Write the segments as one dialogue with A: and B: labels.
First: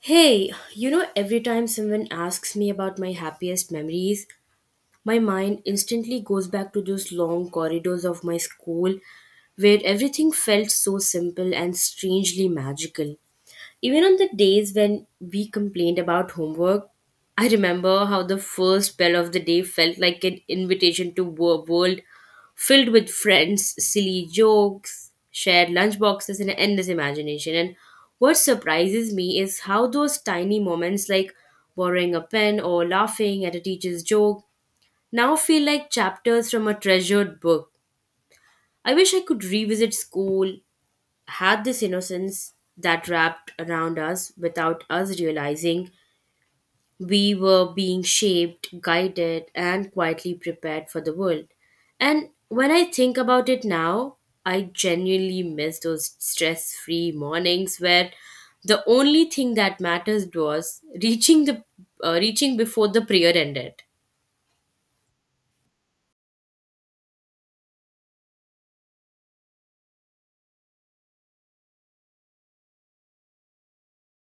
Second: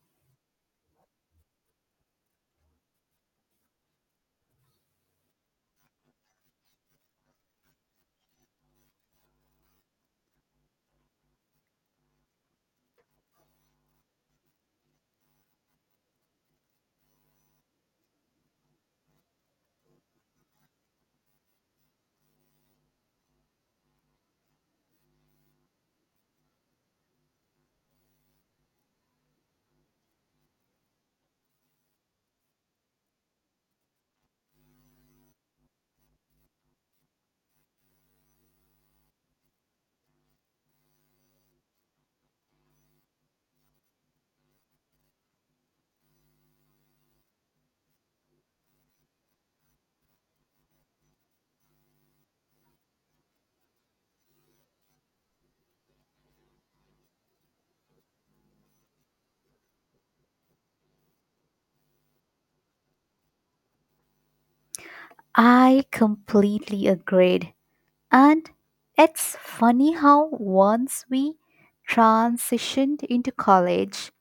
A: Hey, every time someone asks me about my happiest memories, my mind instantly goes back to those long corridors of my school where everything felt so simple and strangely magical. Even on the days when we complained about homework, I remember how the first bell of the day felt like an invitation to a world filled with friends, silly jokes, shared lunchboxes, and endless imagination. And what surprises me is how those tiny moments, like borrowing a pen or laughing at a teacher's joke, now feel like chapters from a treasured book. I wish I could revisit school, had this innocence that wrapped around us without us realizing we were being shaped, guided, and quietly prepared for the world. And when I think about it now, I genuinely miss those stress free mornings where the only thing that mattered was reaching before the prayer ended.
B: I completely agreed. And it's funny how once we transitioned into college,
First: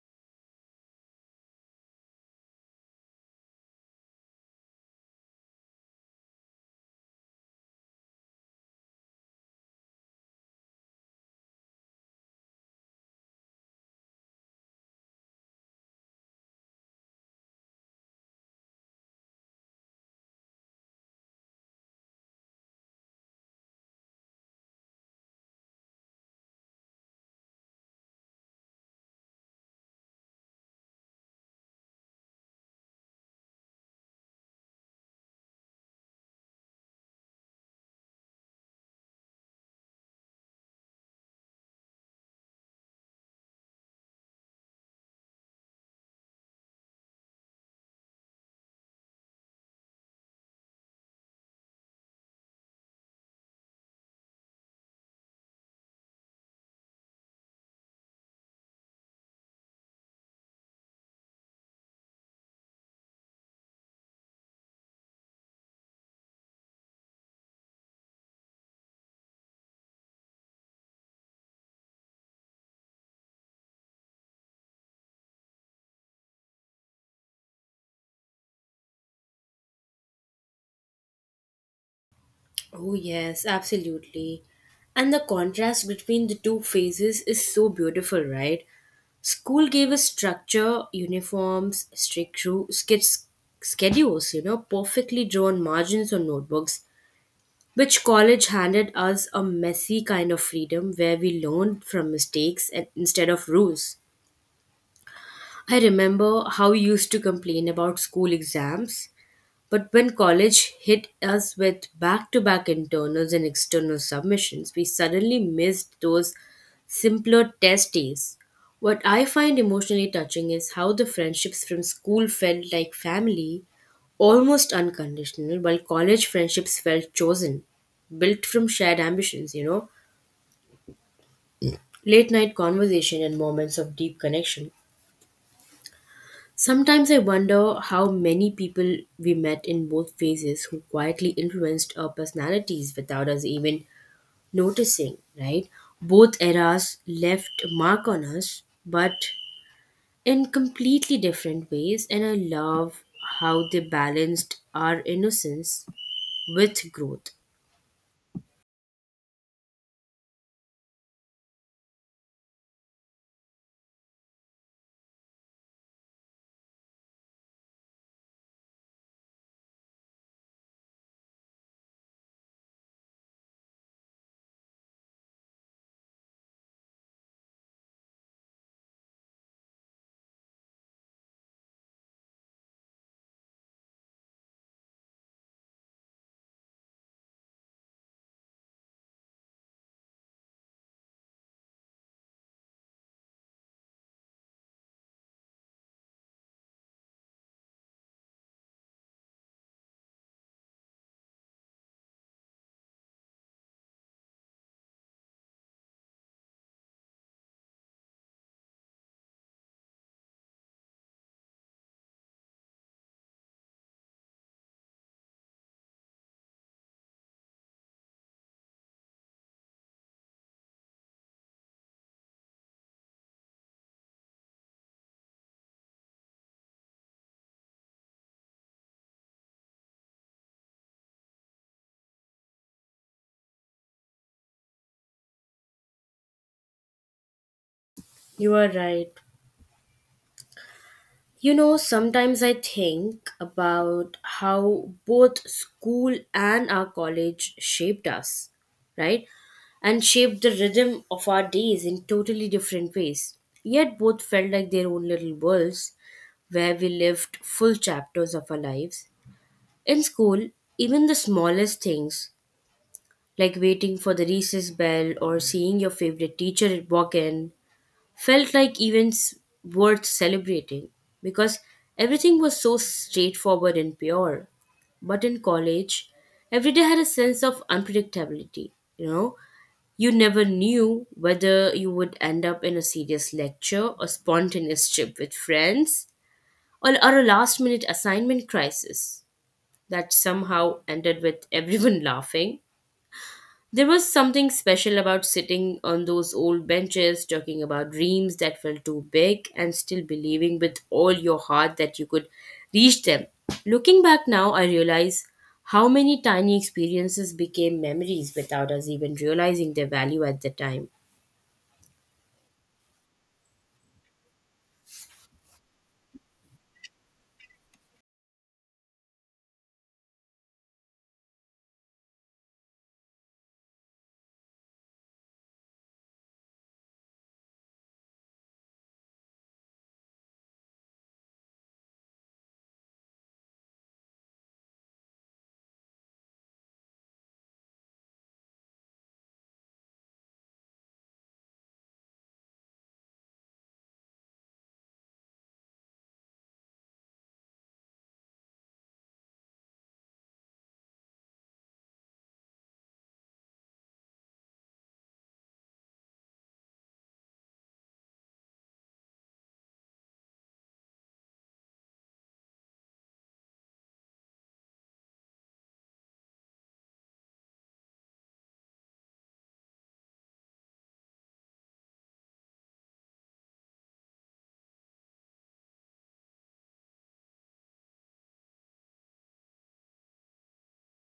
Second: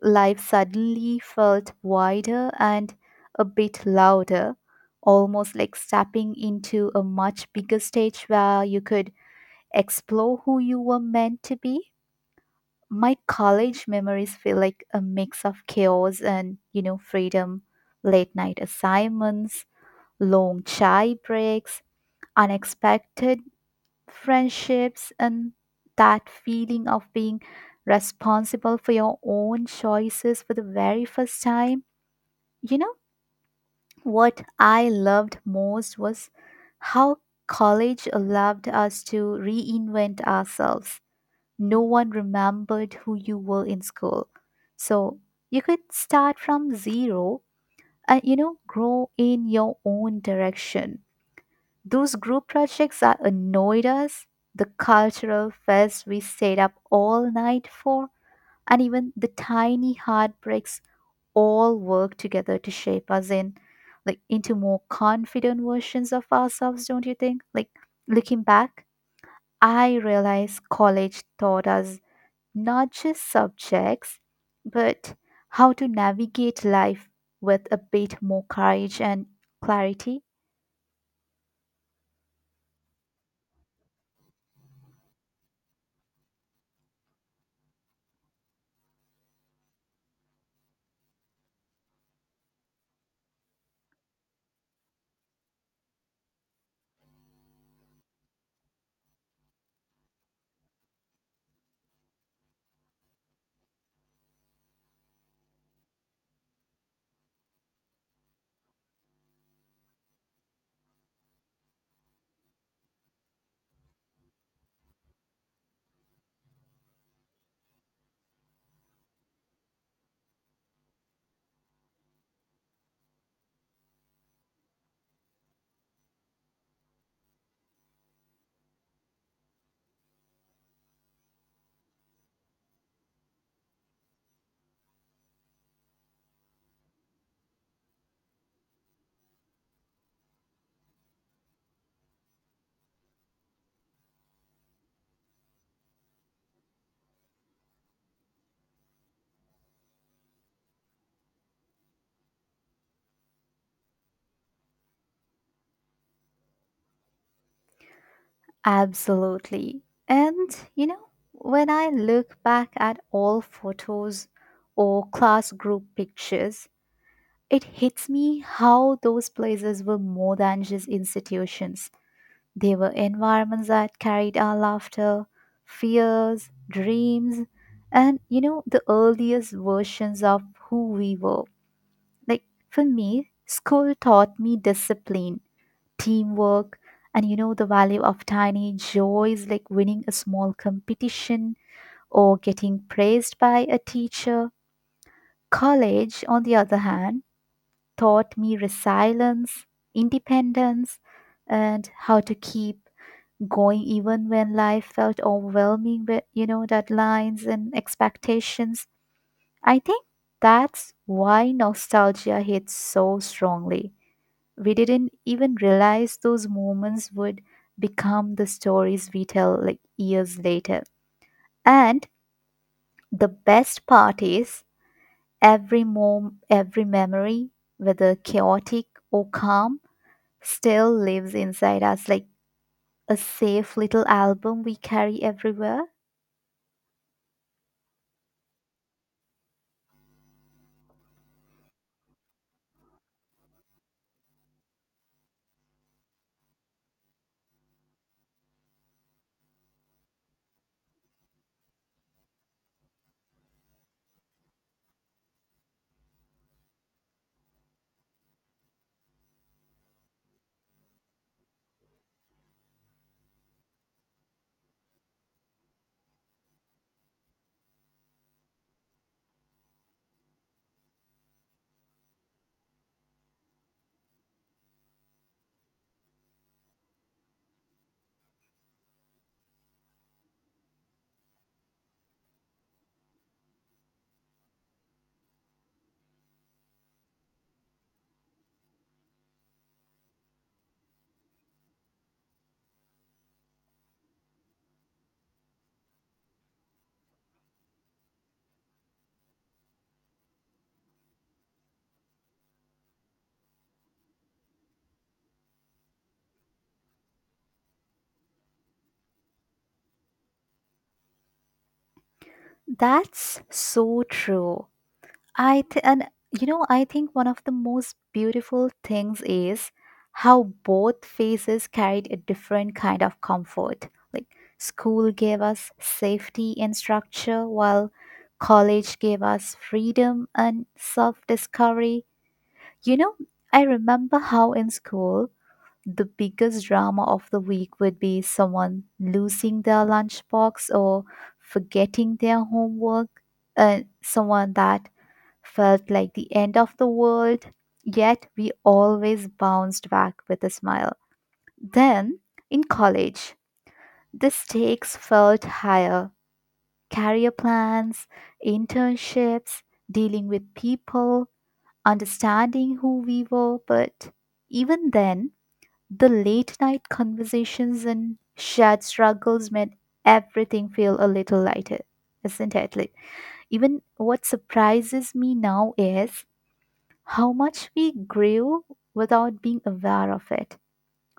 B: life suddenly felt wider and a bit louder, almost like stepping into a much bigger stage where you could explore who you were meant to be. My college memories feel like a mix of chaos and, you know, freedom, late night assignments, long chai breaks unexpected friendships and that feeling of being responsible for your own choices for the very first time. You know, what I loved most was how college allowed us to reinvent ourselves. No one remembered who you were in school. So you could start from zero and, you know, grow in your own direction. Those group projects are annoyed us, the cultural fest we stayed up all night for, and even the tiny heartbreaks all work together to shape us in like into more confident versions of ourselves, don't you think? Like looking back, I realize college taught us not just subjects, but how to navigate life with a bit more courage and clarity.
A: Oh, yes, absolutely. And the contrast between the two phases is so beautiful, right? School gave us structure, uniforms, strict rules, schedules, perfectly drawn margins on notebooks, which college handed us a messy kind of freedom where we learned from mistakes and instead of rules. I remember how we used to complain about school exams but when college hit us with back to back internals and external submissions, we suddenly missed those simpler test days. What I find emotionally touching is how the friendships from school felt like family, almost unconditional, while college friendships felt chosen, built from shared ambitions, late night conversation and moments of deep connection. Sometimes I wonder how many people we met in both phases who quietly influenced our personalities without us even noticing, right? Both eras left mark on us, but in completely different ways, and I love how they balanced our innocence with growth.
B: Absolutely. And, you know, when I look back at all photos or class group pictures, it hits me how those places were more than just institutions. They were environments that carried our laughter, fears, dreams, and, you know, the earliest versions of who we were. Like, for me, school taught me discipline teamwork, and you know the value of tiny joys like winning a small competition or getting praised by a teacher. College, on the other hand, taught me resilience, independence, and how to keep going even when life felt overwhelming with, you know, deadlines and expectations. I think that's why nostalgia hits so strongly we didn't even realize those moments would become the stories we tell like years later and the best part is every mom every memory whether chaotic or calm still lives inside us like a safe little album we carry everywhere.
A: You are right. You know, sometimes I think about how both school and our college shaped us, right? And shaped the rhythm of our days in totally different ways. Yet both felt like their own little worlds where we lived full chapters of our lives. In school, even the smallest things, like waiting for the recess bell or seeing your favorite teacher walk in, felt like events worth celebrating because everything was so straightforward and pure. But in college, every day had a sense of unpredictability, you know. You never knew whether you would end up in a serious lecture, a spontaneous trip with friends, or a last minute assignment crisis that somehow ended with everyone laughing. There was something special about sitting on those old benches, talking about dreams that felt too big, and still believing with all your heart that you could reach them. Looking back now, I realize how many tiny experiences became memories without us even realizing their value at the time.
B: That's so true. And you know, I think one of the most beautiful things is how both phases carried a different kind of comfort. Like school gave us safety and structure, while college gave us freedom and self-discovery. You know, I remember how in school the biggest drama of the week would be someone losing their lunchbox or forgetting their homework, and someone that felt like the end of the world, yet we always bounced back with a smile. Then, in college, the stakes felt higher career plans, internships, dealing with people, understanding who we were. But even then, the late night conversations and shared struggles made everything feel a little lighter, isn't it? Like, even what surprises me now is how much we grew without being aware of it.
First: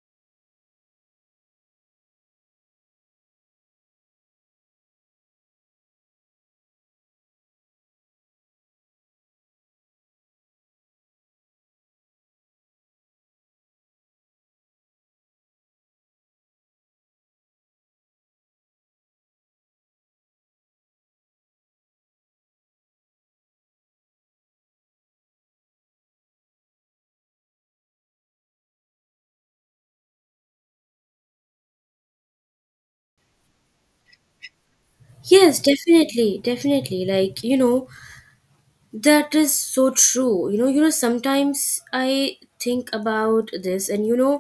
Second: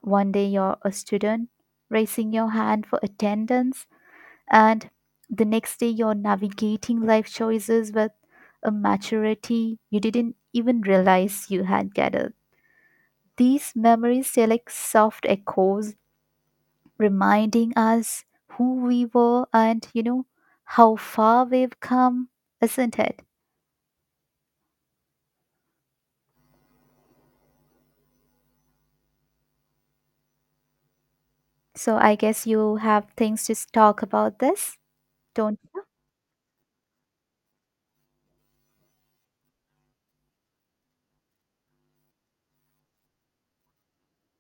B: One day you're a student raising your hand for attendance, and the next day you're navigating life choices with a maturity you didn't even realize you had gathered. These memories stay like soft echoes, reminding us who we were and, you know, how far we've come, isn't it? So I guess you have things to talk about this, don't.
A: Yes, definitely, definitely. Like, that is so true. You know, sometimes I think about this and you know,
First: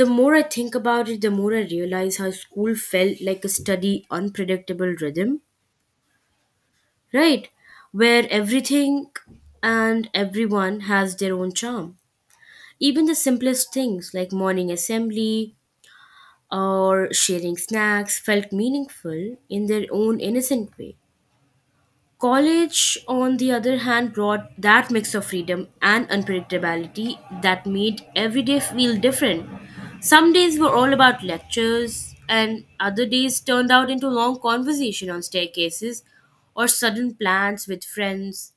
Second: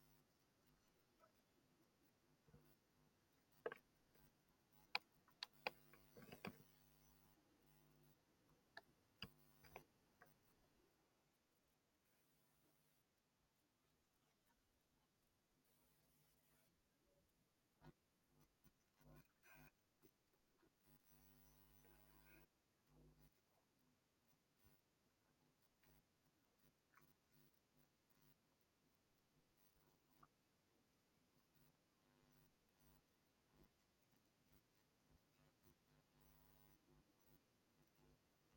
A: The more I think about it, the more I realize how school felt like a steady, unpredictable rhythm, right? Where everything and everyone has their own charm. Even the simplest things like morning assembly or sharing snacks felt meaningful in their own innocent way. College, on the other hand, brought that mix of freedom and unpredictability that made every day feel different. Some days were all about lectures, and other days turned out into long conversation on staircases or sudden plans with friends.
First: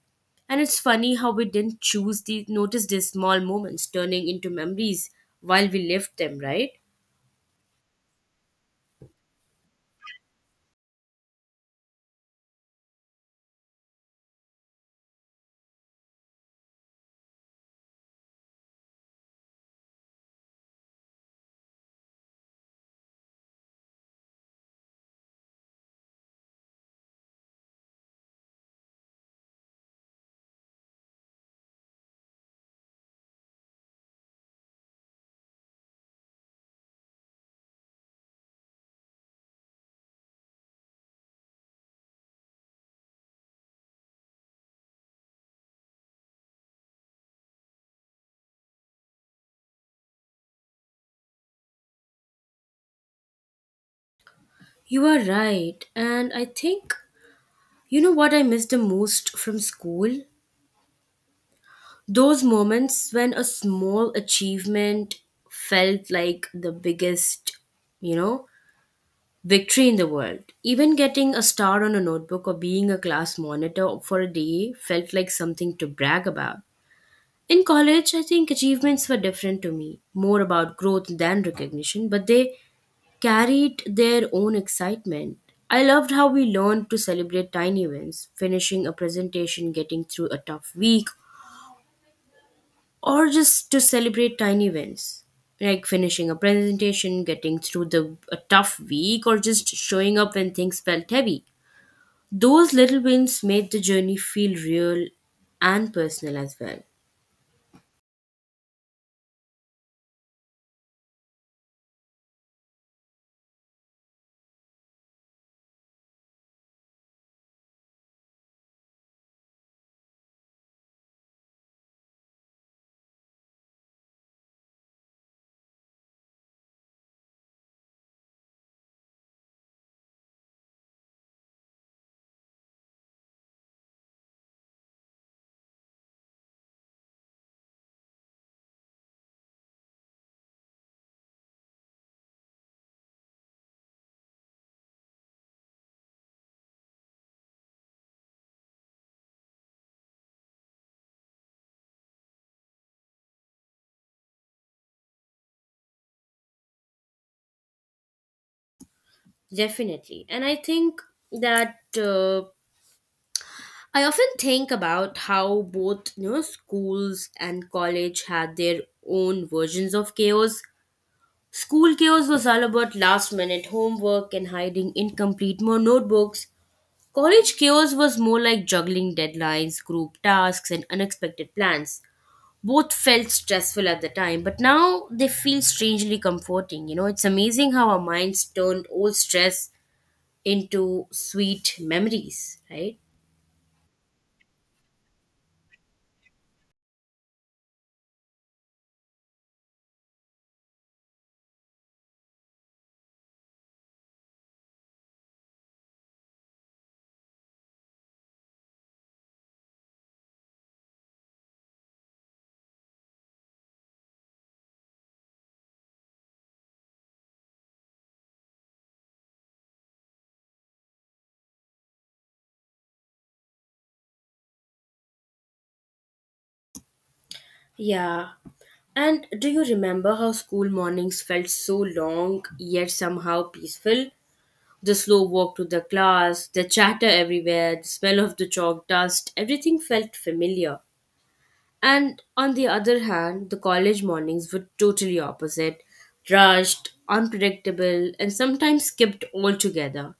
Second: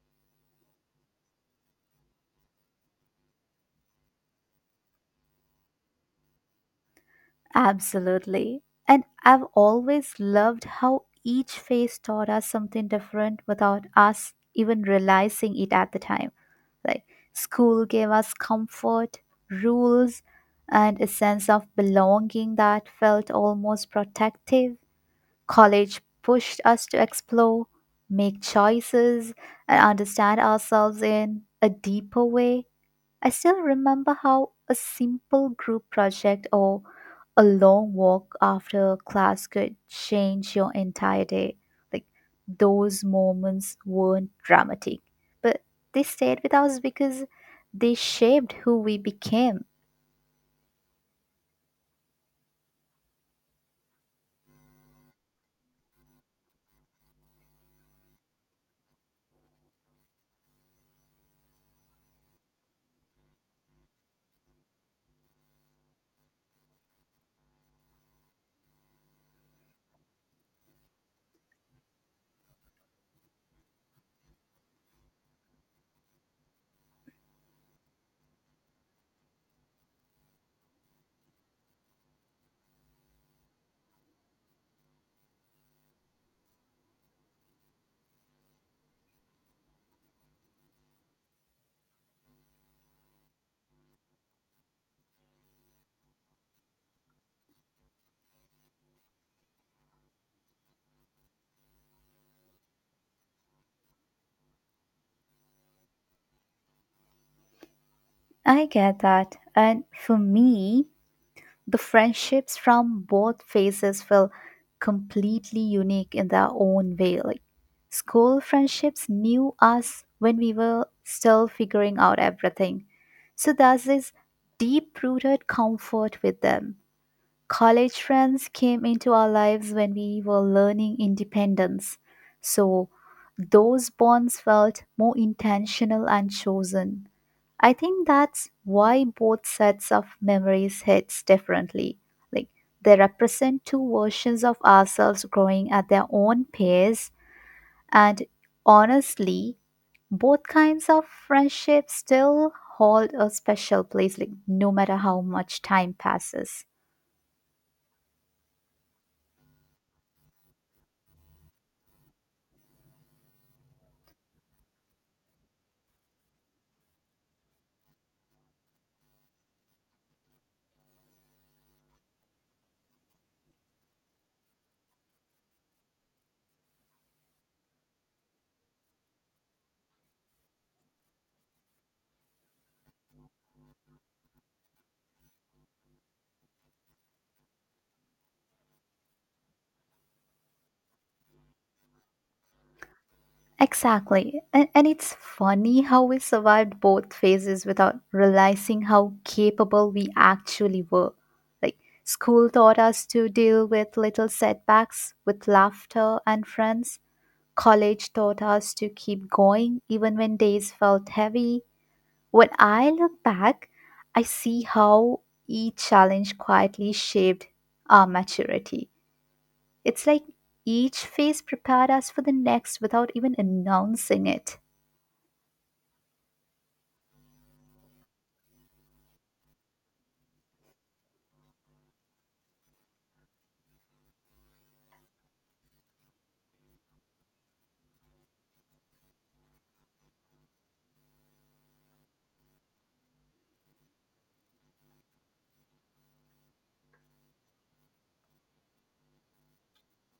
A: And it's funny how we didn't choose the notice these small moments turning into memories while we lived them, right?
B: Absolutely. And I've always loved how each phase taught us something different without us even realizing it at the time. Like, school gave us comfort, rules, and a sense of belonging that felt almost protective. College pushed us to explore, make choices, and understand ourselves in a deeper way. I still remember how a simple group project or a long walk after class could change your entire day. Like those moments weren't dramatic, but they stayed with us because they shaped who we became.
A: You are right. And I think, you know what I miss the most from school? Those moments when a small achievement felt like the biggest, you know, victory in the world. Even getting a star on a notebook or being a class monitor for a day felt like something to brag about. In college, I think achievements were different to me, more about growth than recognition, but they carried their own excitement. I loved how we learned to celebrate tiny wins, finishing a presentation, getting through a tough week, or just to celebrate tiny wins like finishing a presentation getting through the a tough week or just showing up when things felt heavy. Those little wins made the journey feel real and personal as well.
B: I get that. And for me, the friendships from both phases feel completely unique in their own way. Like school friendships knew us when we were still figuring out everything. So there's this deep rooted comfort with them. College friends came into our lives when we were learning independence. So those bonds felt more intentional and chosen. I think that's why both sets of memories hits differently. Like they represent two versions of ourselves growing at their own pace and honestly both kinds of friendships still hold a special place like no matter how much time passes.
A: Definitely, and that uh, I often think about how both schools and college had their own versions of chaos. School chaos was all about last minute homework and hiding incomplete more notebooks. College chaos was more like juggling deadlines, group tasks, and unexpected plans. Both felt stressful at the time, but now they feel strangely comforting. You know, it's amazing how our minds turned old stress into sweet memories, right?
B: Exactly. And it's funny how we survived both phases without realizing how capable we actually were. Like, school taught us to deal with little setbacks with laughter and friends. College taught us to keep going even when days felt heavy. When I look back, I see how each challenge quietly shaped our maturity. It's like each phase prepared us for the next without even announcing it.
A: Yeah. And do you remember how school mornings felt so long yet somehow peaceful? The slow walk to the class, the chatter everywhere, the smell of the chalk dust, everything felt familiar. And on the other hand, the college mornings were totally opposite rushed, unpredictable, and sometimes skipped altogether.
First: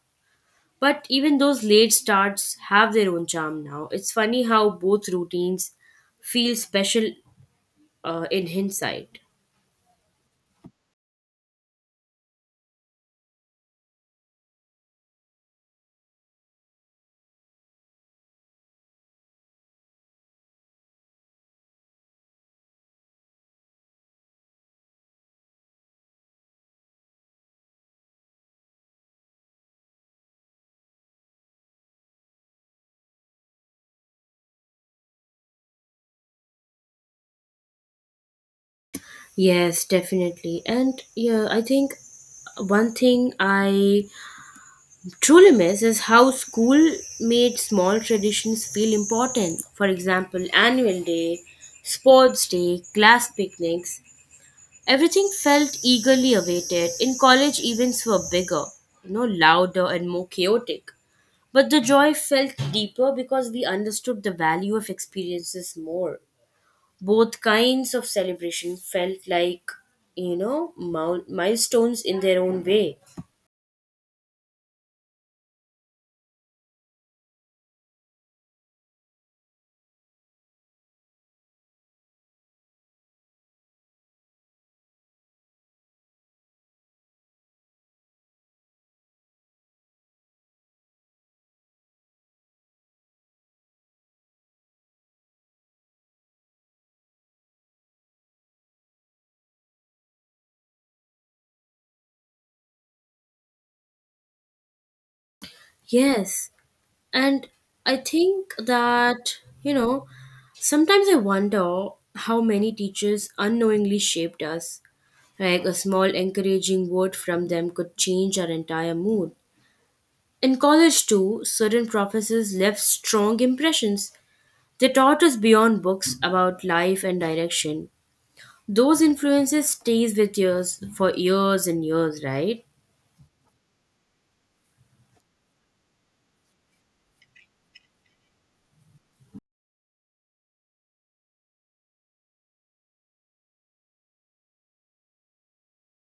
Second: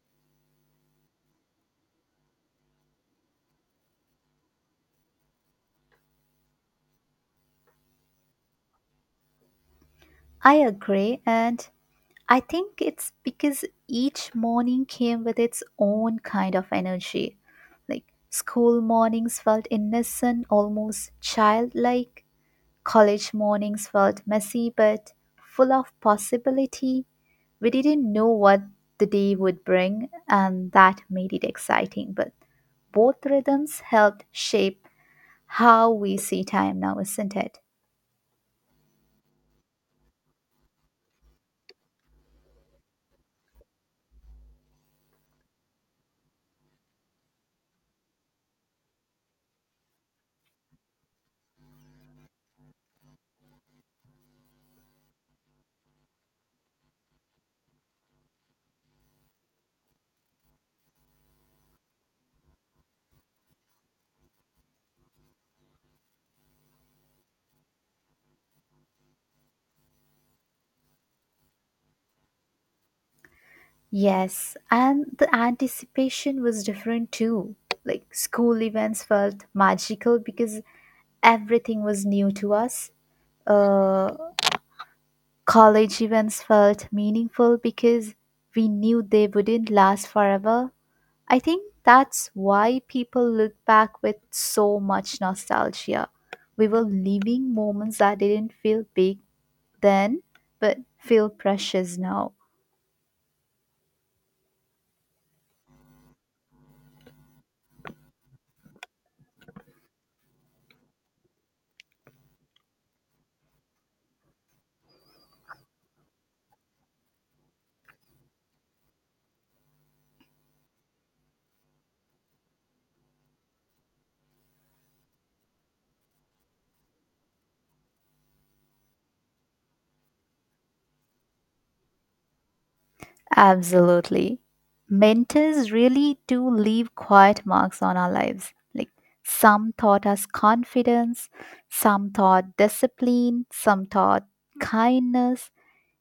A: But even those late starts have their own charm now. It's funny how both routines feel special in hindsight.
B: I agree, and I think it's because each morning came with its own kind of energy. Like school mornings felt innocent, almost childlike. College mornings felt messy but full of possibility. We didn't know what the day would bring, and that made it exciting. But both rhythms helped shape how we see time now, isn't it?
A: Yes, definitely. And yeah, I think one thing I truly miss is how school made small traditions feel important. For example, annual day, sports day, class picnics, everything felt eagerly awaited. In college, events were bigger, louder and more chaotic. But the joy felt deeper because we understood the value of experiences more. Both kinds of celebration felt like, milestones in their own way.
B: Yes, and the anticipation was different too. Like school events felt magical because everything was new to us. Uh, College events felt meaningful because we knew they wouldn't last forever. I think that's why people look back with so much nostalgia. We were living moments that didn't feel big then, but feel precious now.
A: Yes. And I think that, sometimes I wonder how many teachers unknowingly shaped us. Like a small encouraging word from them could change our entire mood. In college, too, certain professors left strong impressions. They taught us beyond books about life and direction. Those influences stays with us for years and years, right?
B: Absolutely. Mentors really do leave quiet marks on our lives. Like some taught us confidence, some taught discipline, some taught kindness.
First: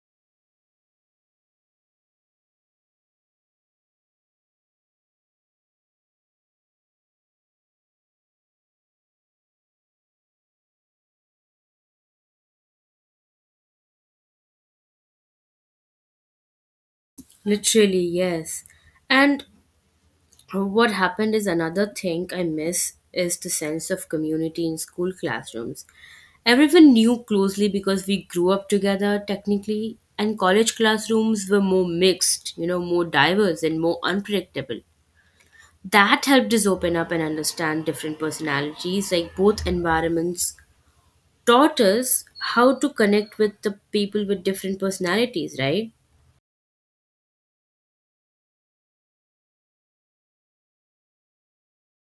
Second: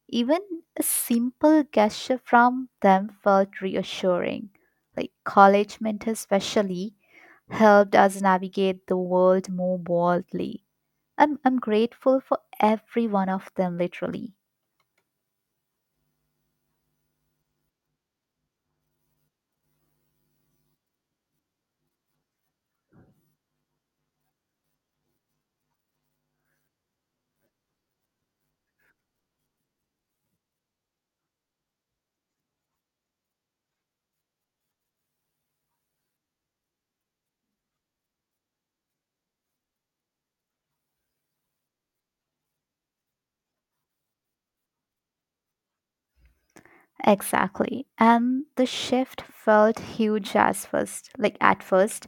B: Even a simple gesture from them felt reassuring. Like college mentors, especially, helped us navigate the world more boldly. I'm grateful for every one of them, literally.
A: Literally, yes. And what happened is another thing I miss is the sense of community in school classrooms. Everyone knew closely because we grew up together technically, and college classrooms were more mixed, more diverse and more unpredictable. That helped us open up and understand different personalities, like both environments taught us how to connect with the people with different personalities, right?
B: Exactly. And the shift felt huge as first, like at first.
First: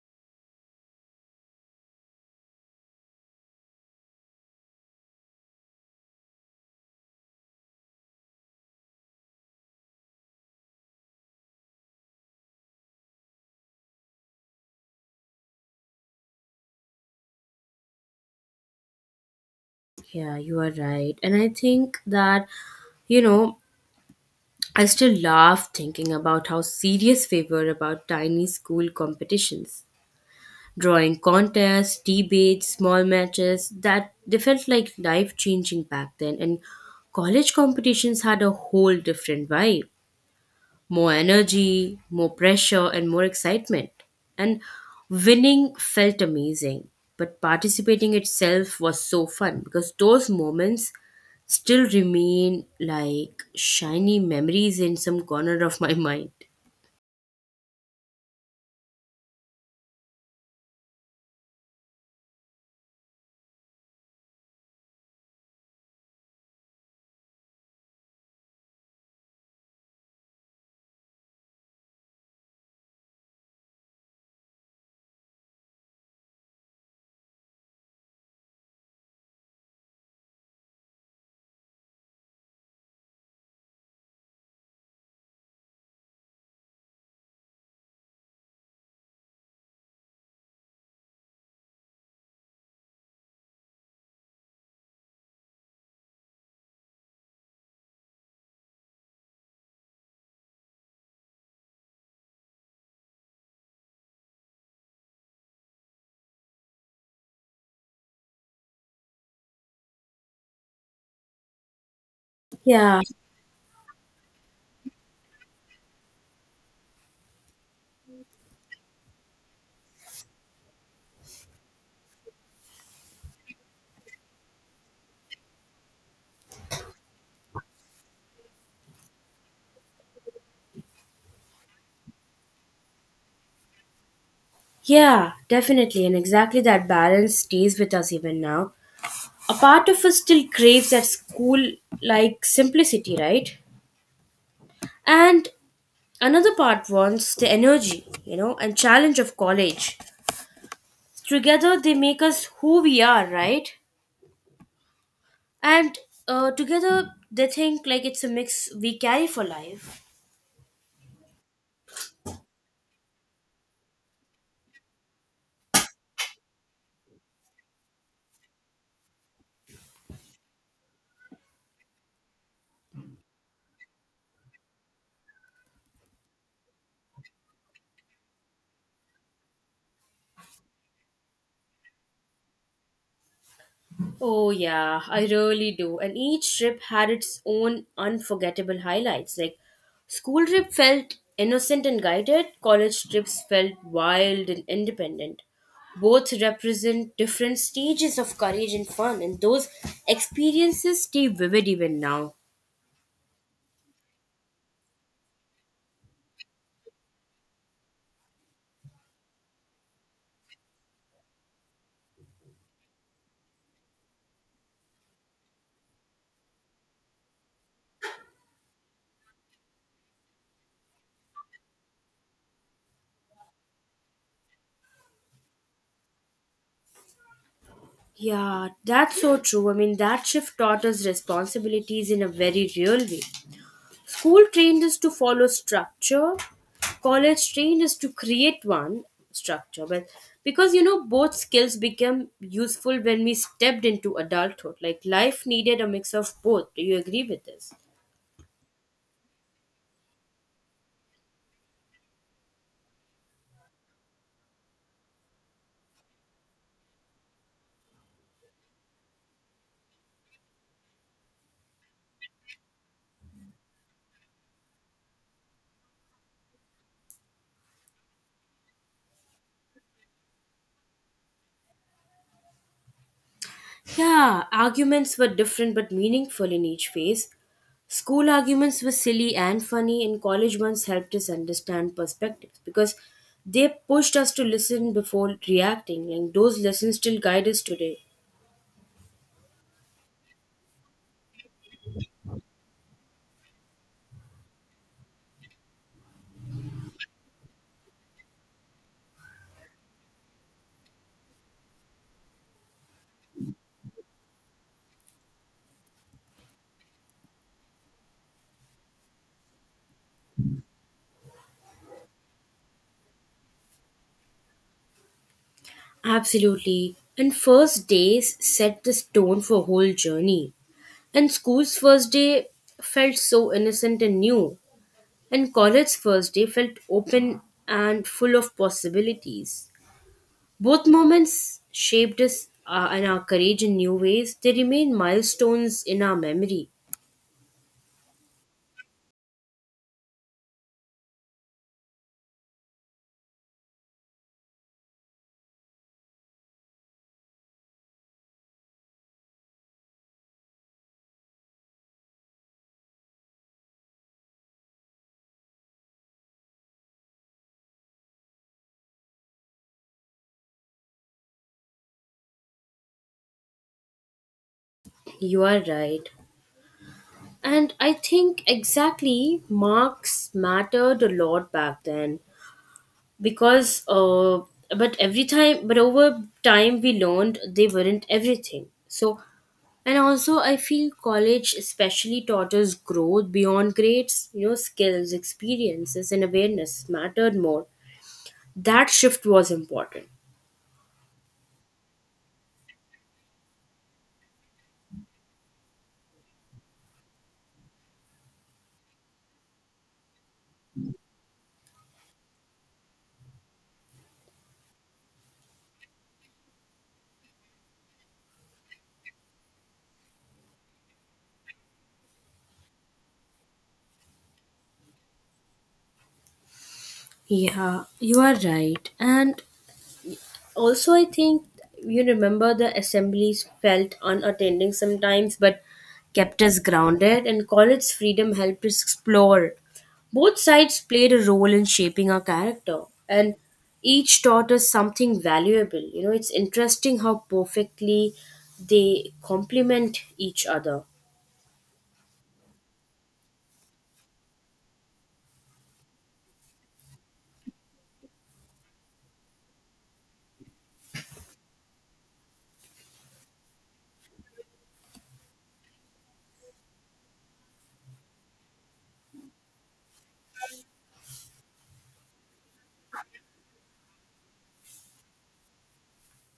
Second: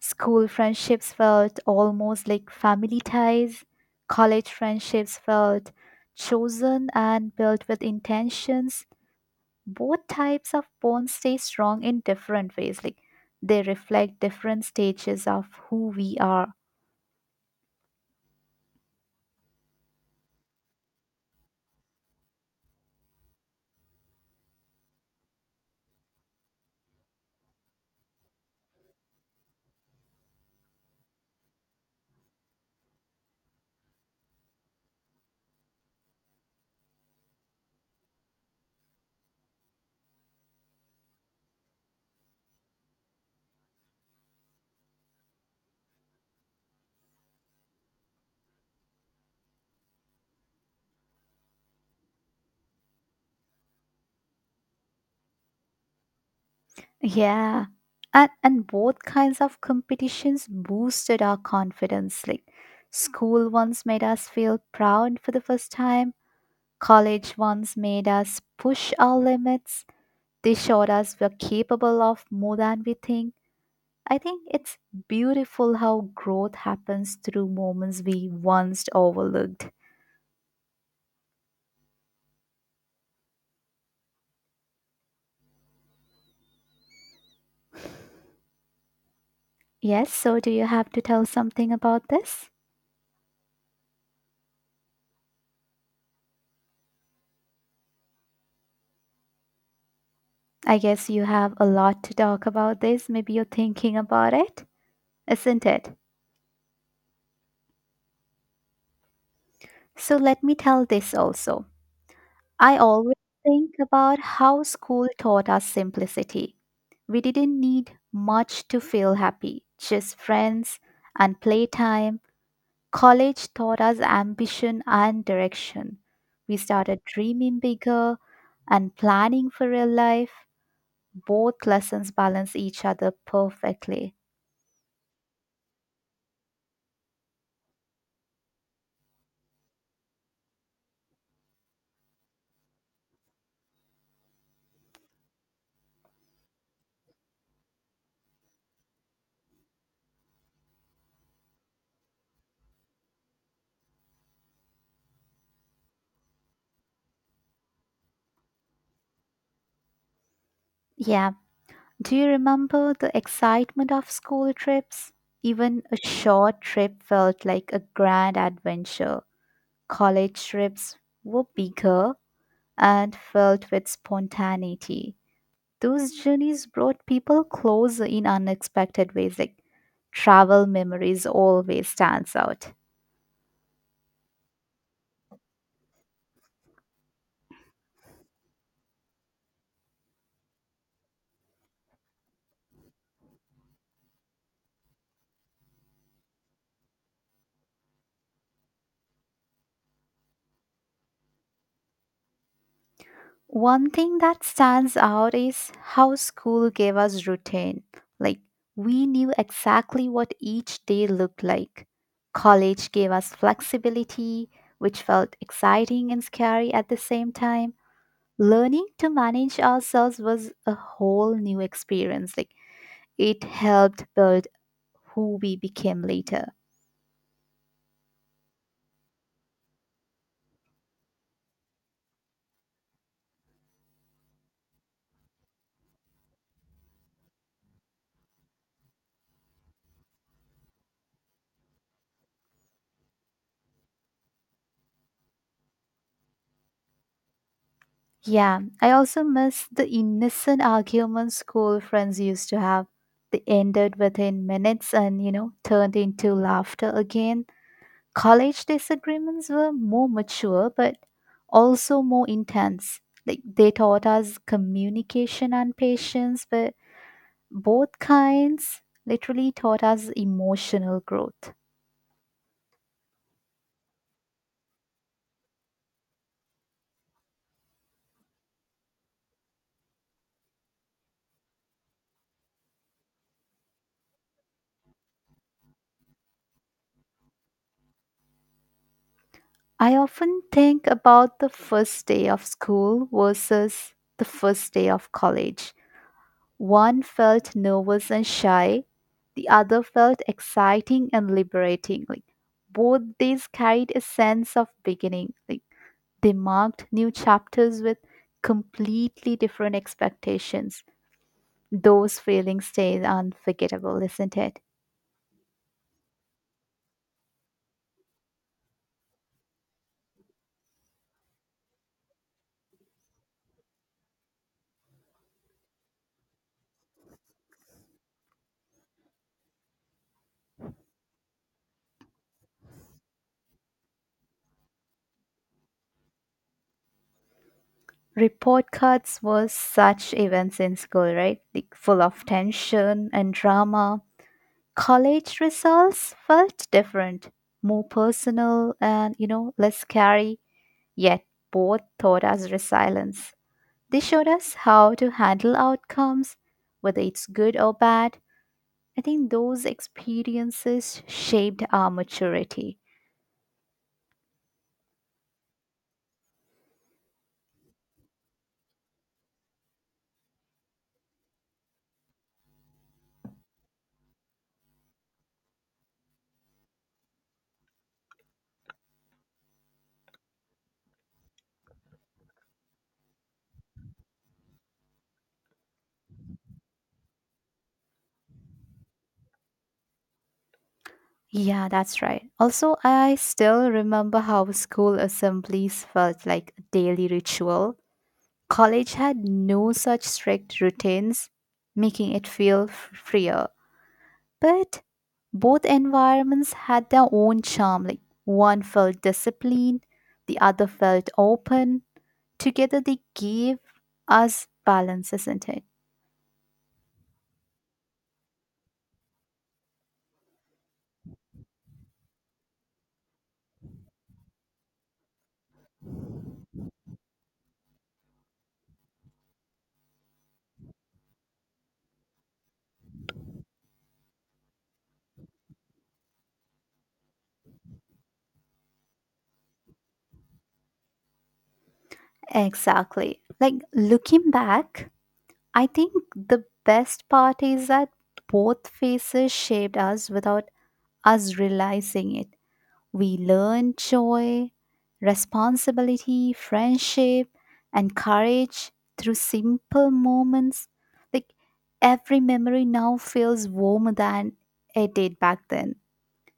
B: School friendships felt almost like family ties. College friendships felt chosen and built with intentions. Both types of bonds stay strong in different ways. Like they reflect different stages of who we are.
A: Yeah, you are right. And I think that, you know, I still laugh thinking about how serious we were about tiny school competitions. Drawing contests, debates, small matches, that they felt like life changing back then, and college competitions had a whole different vibe more energy, more pressure, and more excitement. And winning felt amazing, but participating itself was so fun because those moments still remain like shiny memories in some corner of my mind.
B: Yeah. And both kinds of competitions boosted our confidence. Like school ones made us feel proud for the first time. College ones made us push our limits. They showed us we're capable of more than we think. I think it's beautiful how growth happens through moments we once overlooked. Yes, so do you have to tell something about this? I guess you have a lot to talk about this. Maybe you're thinking about it, isn't it? So let me tell this also. I
A: Yeah,
B: always think about how school taught us simplicity. We didn't need much to feel happy, just friends and playtime. College taught us ambition and direction. We started dreaming bigger and planning for real life. Both lessons balance each other perfectly.
A: yeah, definitely. And exactly that balance stays with us even now. A part of us still craves that school like simplicity, right? And another part wants the energy, and challenge of college. Together they make us who we are, right? And together they think like it's a mix we carry for life.
B: Yeah, do you remember the excitement of school trips? Even a short trip felt like a grand adventure. College trips were bigger and filled with spontaneity. Those journeys brought people closer in unexpected ways. Like travel memories always stands out.
A: Oh, yeah, I really do. And each trip had its own unforgettable highlights. Like, school trip felt innocent and guided, college trips felt wild and independent. Both represent different stages of courage and fun, and those experiences stay vivid even now.
B: One thing that stands out is how school gave us routine. Like, we knew exactly what each day looked like. College gave us flexibility, which felt exciting and scary at the same time. Learning to manage ourselves was a whole new experience. Like, it helped build who we became later.
A: Yeah, that's so true. I mean, that shift taught us responsibilities in a very real way. School trained us to follow structure, college trained us to create one structure. But because both skills became useful when we stepped into adulthood. Like life needed a mix of both. Do you agree with this?
B: Yeah, I also miss the innocent arguments school friends used to have. They ended within minutes and, you know, turned into laughter again. College disagreements were more mature, but also more intense. Like, they taught us communication and patience, but both kinds literally taught us emotional growth.
A: Yeah, arguments were different but meaningful in each phase. School arguments were silly and funny, and college ones helped us understand perspectives because they pushed us to listen before reacting, and those lessons still guide us today.
B: I often think about the first day of school versus the first day of college. One felt nervous and shy, the other felt exciting and liberating. Like both these carried a sense of beginning. Like they marked new chapters with completely different expectations. Those feelings stay unforgettable, isn't it?
A: Absolutely. And first days set the stone for whole journey. And school's first day felt so innocent and new. And college's first day felt open and full of possibilities. Both moments shaped us and our courage in new ways. They remain milestones in our memory.
B: Report cards were such events in school, right? Like full of tension and drama. College results felt different, more personal and you know, less scary. Yet both taught us resilience. They showed us how to handle outcomes, whether it's good or bad. I think those experiences shaped our maturity.
A: You are right. And I think exactly marks mattered a lot back then because, uh, but over time we learned they weren't everything. So, and also I feel college especially taught us growth beyond grades, skills, experiences, and awareness mattered more. That shift was important.
B: Yeah, that's right. Also, I still remember how school assemblies felt like a daily ritual. College had no such strict routines, making it feel freer. But both environments had their own charm. Like one felt disciplined, the other felt open. Together they gave us balance, isn't it?
A: Yeah, you are right. And also, I think you remember the assemblies felt unattending sometimes, but kept us grounded, and college freedom helped us explore. Both sides played a role in shaping our character, and each taught us something valuable. You know, it's interesting how perfectly they complement each other.
B: Exactly. Like looking back, I think the best part is that both phases shaped us without us realizing it. We learn joy, responsibility, friendship, and courage through simple moments. Like every memory now feels warmer than it did back then.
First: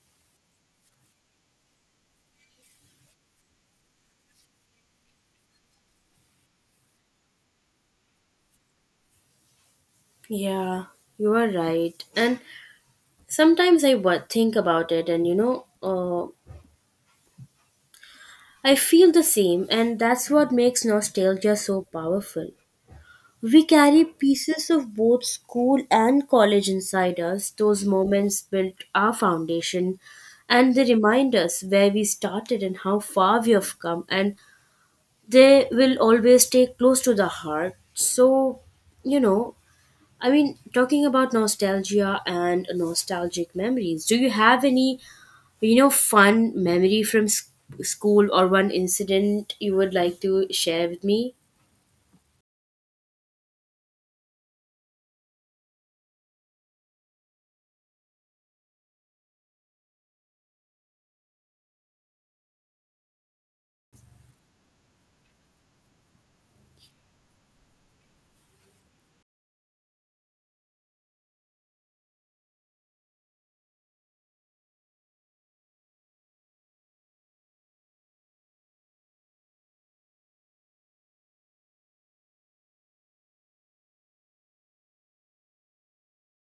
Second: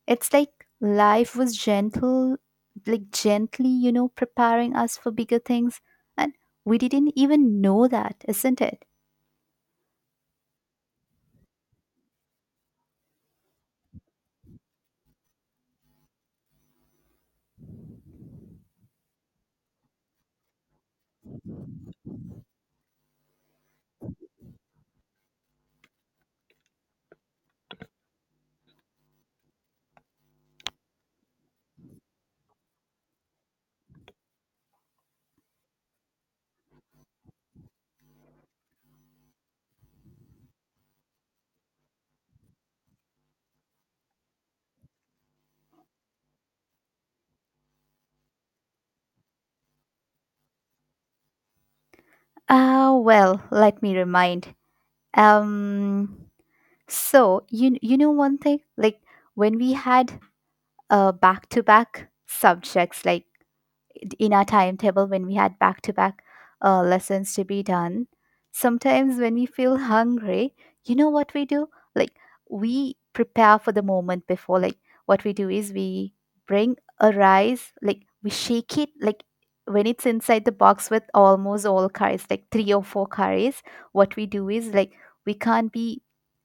B: It's like life was gentle, like gently, you know, preparing us for bigger things. And we didn't even know that, isn't it?
A: Yeah, you are right. And sometimes think about it, and I feel the same, and that's what makes nostalgia so powerful. We carry pieces of both school and college inside us. Those moments built our foundation, and they remind us where we started and how far we have come, and they will always stay close to the heart. So, you know, I mean, talking about nostalgia and nostalgic memories, do you have any fun memory from school or one incident you would like to share with me?
B: Ah, well, let me remind. Um, so you know one thing, like when we had back-to-back subjects like in our timetable when we had back-to-back lessons to be done sometimes when we feel hungry you know what we do like we prepare for the moment before like what we do is we bring a rice like we shake it like when it's inside the box with almost all curries like three or four curries what we do is like we can't be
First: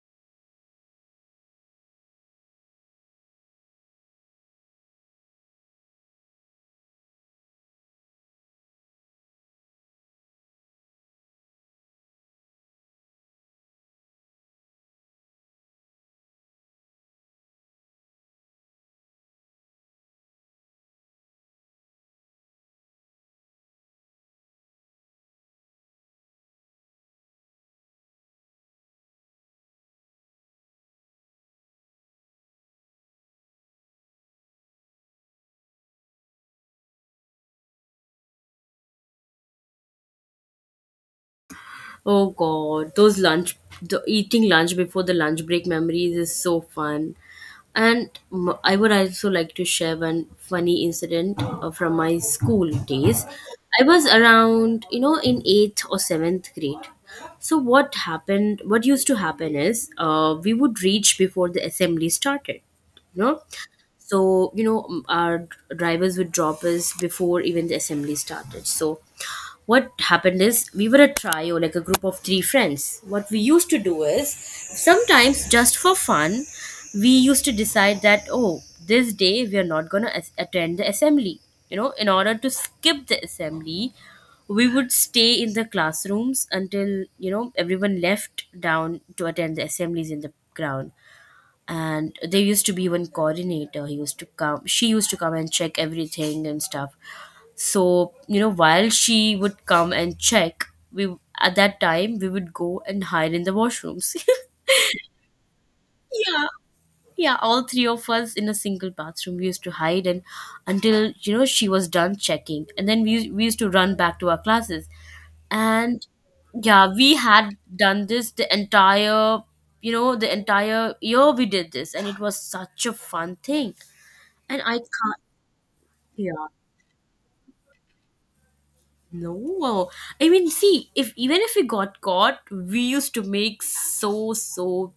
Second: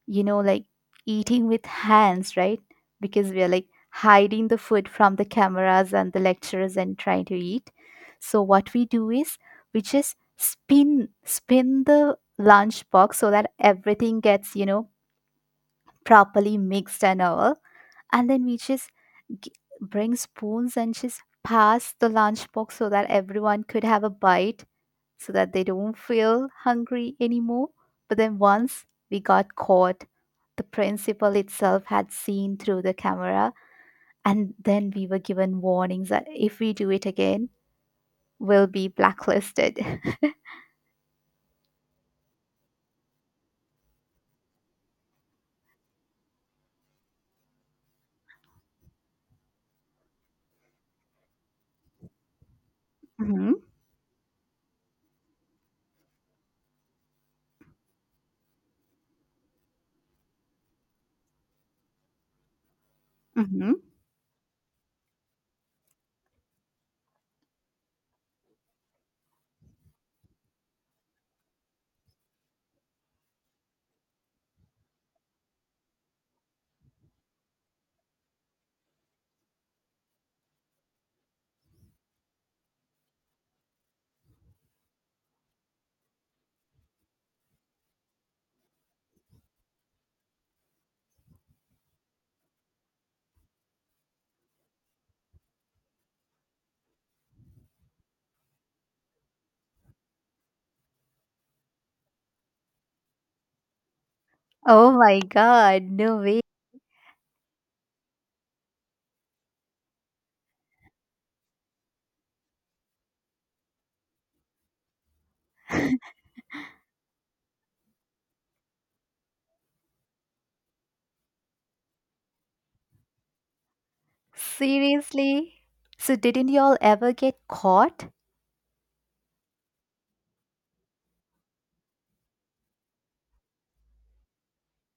B: you know like eating with hands right because we are like hiding the food from the cameras and the lecturers and trying to eat. So what we do is we just spin the lunch box so that everything gets, you know, properly mixed and all. And then we just g- bring spoons and just pass the lunch box so that everyone could have a bite so that they don't feel hungry anymore. But then once we got caught, the principal itself had seen through the camera and then we were given warnings that if we do it again, we'll be blacklisted.
A: Oh God, those lunch, the eating lunch before the lunch break memories is so fun. And I would also like to share one funny incident from my school days.
B: Hmm.
A: I was around, in eighth or seventh grade. So what happened? What used to happen is, we would reach before the assembly started. You know,
B: Hmm.
A: so our drivers would drop us before even the assembly started. So what happened is we were a trio, like a group of three friends. What we used to do is sometimes just for fun we used to decide that, oh, this day we are not going to attend the assembly. You know, in order to skip the assembly we would stay in the classrooms until everyone left down to attend the assemblies in the ground. And there used to be one coordinator. He used to come, she used to come and check everything and stuff. So while she would come and check, we at that time we would go and hide in the washrooms
B: Oh my God, no way.
A: Yeah. Yeah, all three of us in a single bathroom. We used to hide and until she was done checking, and then we used to run back to our classes. And yeah, we had done this the entire the entire year we did this, and it was such a fun thing. And I can't.
B: Seriously? So,
A: Yeah,
B: didn't y'all ever get caught?
A: no. I mean, see, if even if we got caught, we used to make so so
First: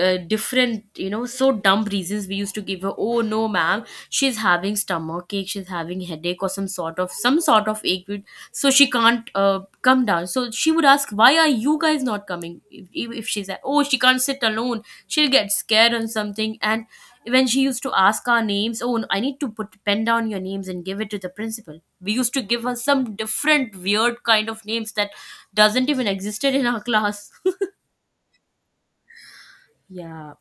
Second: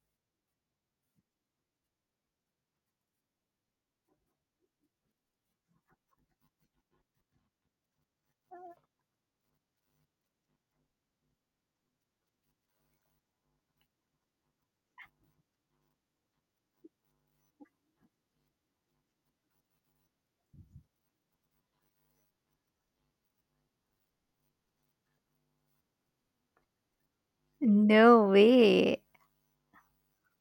A: uh, different so dumb reasons we used to give her. Oh, no ma'am, she's having stomach ache, she's having headache or some sort of ache with— so she can't come down. So she would ask why are you guys not coming. If she's at, oh, she can't sit alone, she'll get scared on something. And when she used to ask our names, oh, I need to put pen down your names and give it to the principal. We used to give her some different weird kind of names that doesn't even existed in our class
B: No way.
A: yeah,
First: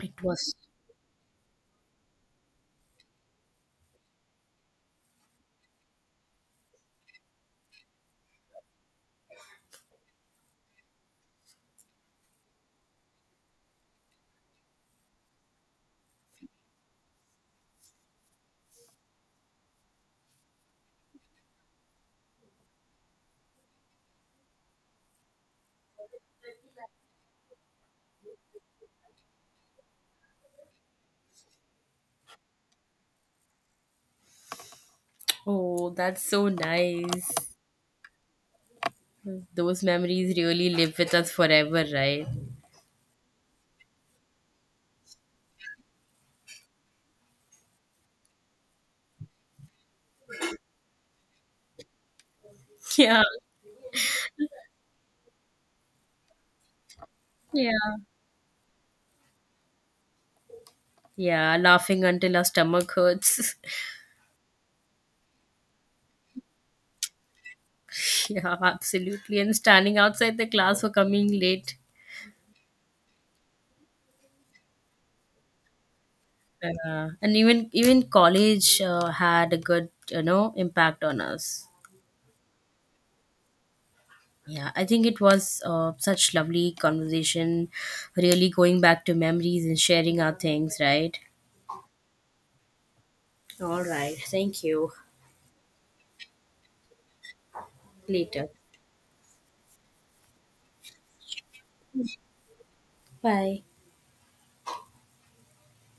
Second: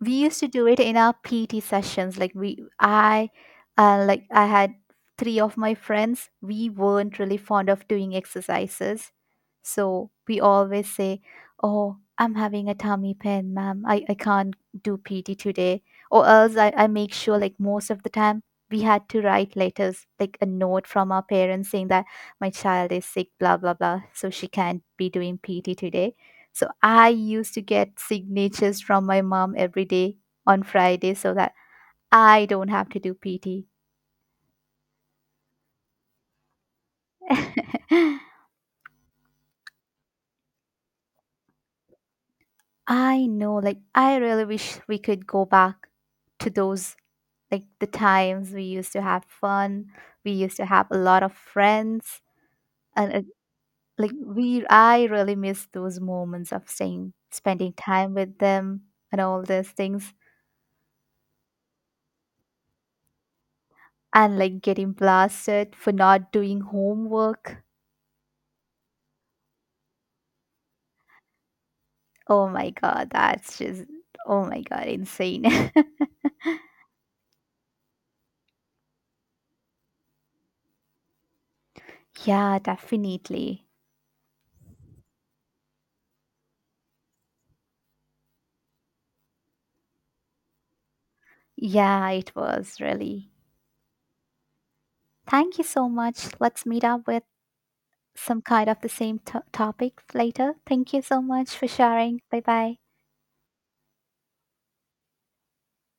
B: We
A: it
B: used to
A: was.
B: do it in our PT sessions. Like I had three of my friends. We weren't really fond of doing exercises, so we always say, "Oh, I'm having a tummy pain, ma'am. I can't do PT today." Or else I make sure like most of the time we had to write letters like a note from our parents saying that my child is sick blah blah blah so she can't be doing PT today so I used to get signatures from my mom every day on Friday so that I don't have to do PT.
A: Oh, that's so nice. Those memories really live with us forever, right?
B: I know, like, I really wish we could go back to those, like, the times we used to have fun. We used to have a lot of friends. And,
A: Yeah,
B: like, I really miss those moments of staying, spending
A: yeah.
B: time with them and all those things.
A: Yeah, laughing until our stomach hurts.
B: And, like, getting blasted for not doing homework.
A: Yeah, absolutely. And standing outside the class for coming late.
B: Oh my god, that's just oh my god, insane.
A: And even college had a good, impact on us.
B: Yeah, definitely.
A: Yeah, I think it was such lovely conversation, really going back to memories and sharing our things, right?
B: Yeah, it was really.
A: All right. Thank you.
B: Thank you so much. Let's meet up with some
A: Later.
B: kind of the same topic later. Thank you so much for sharing. Bye bye.
A: Bye.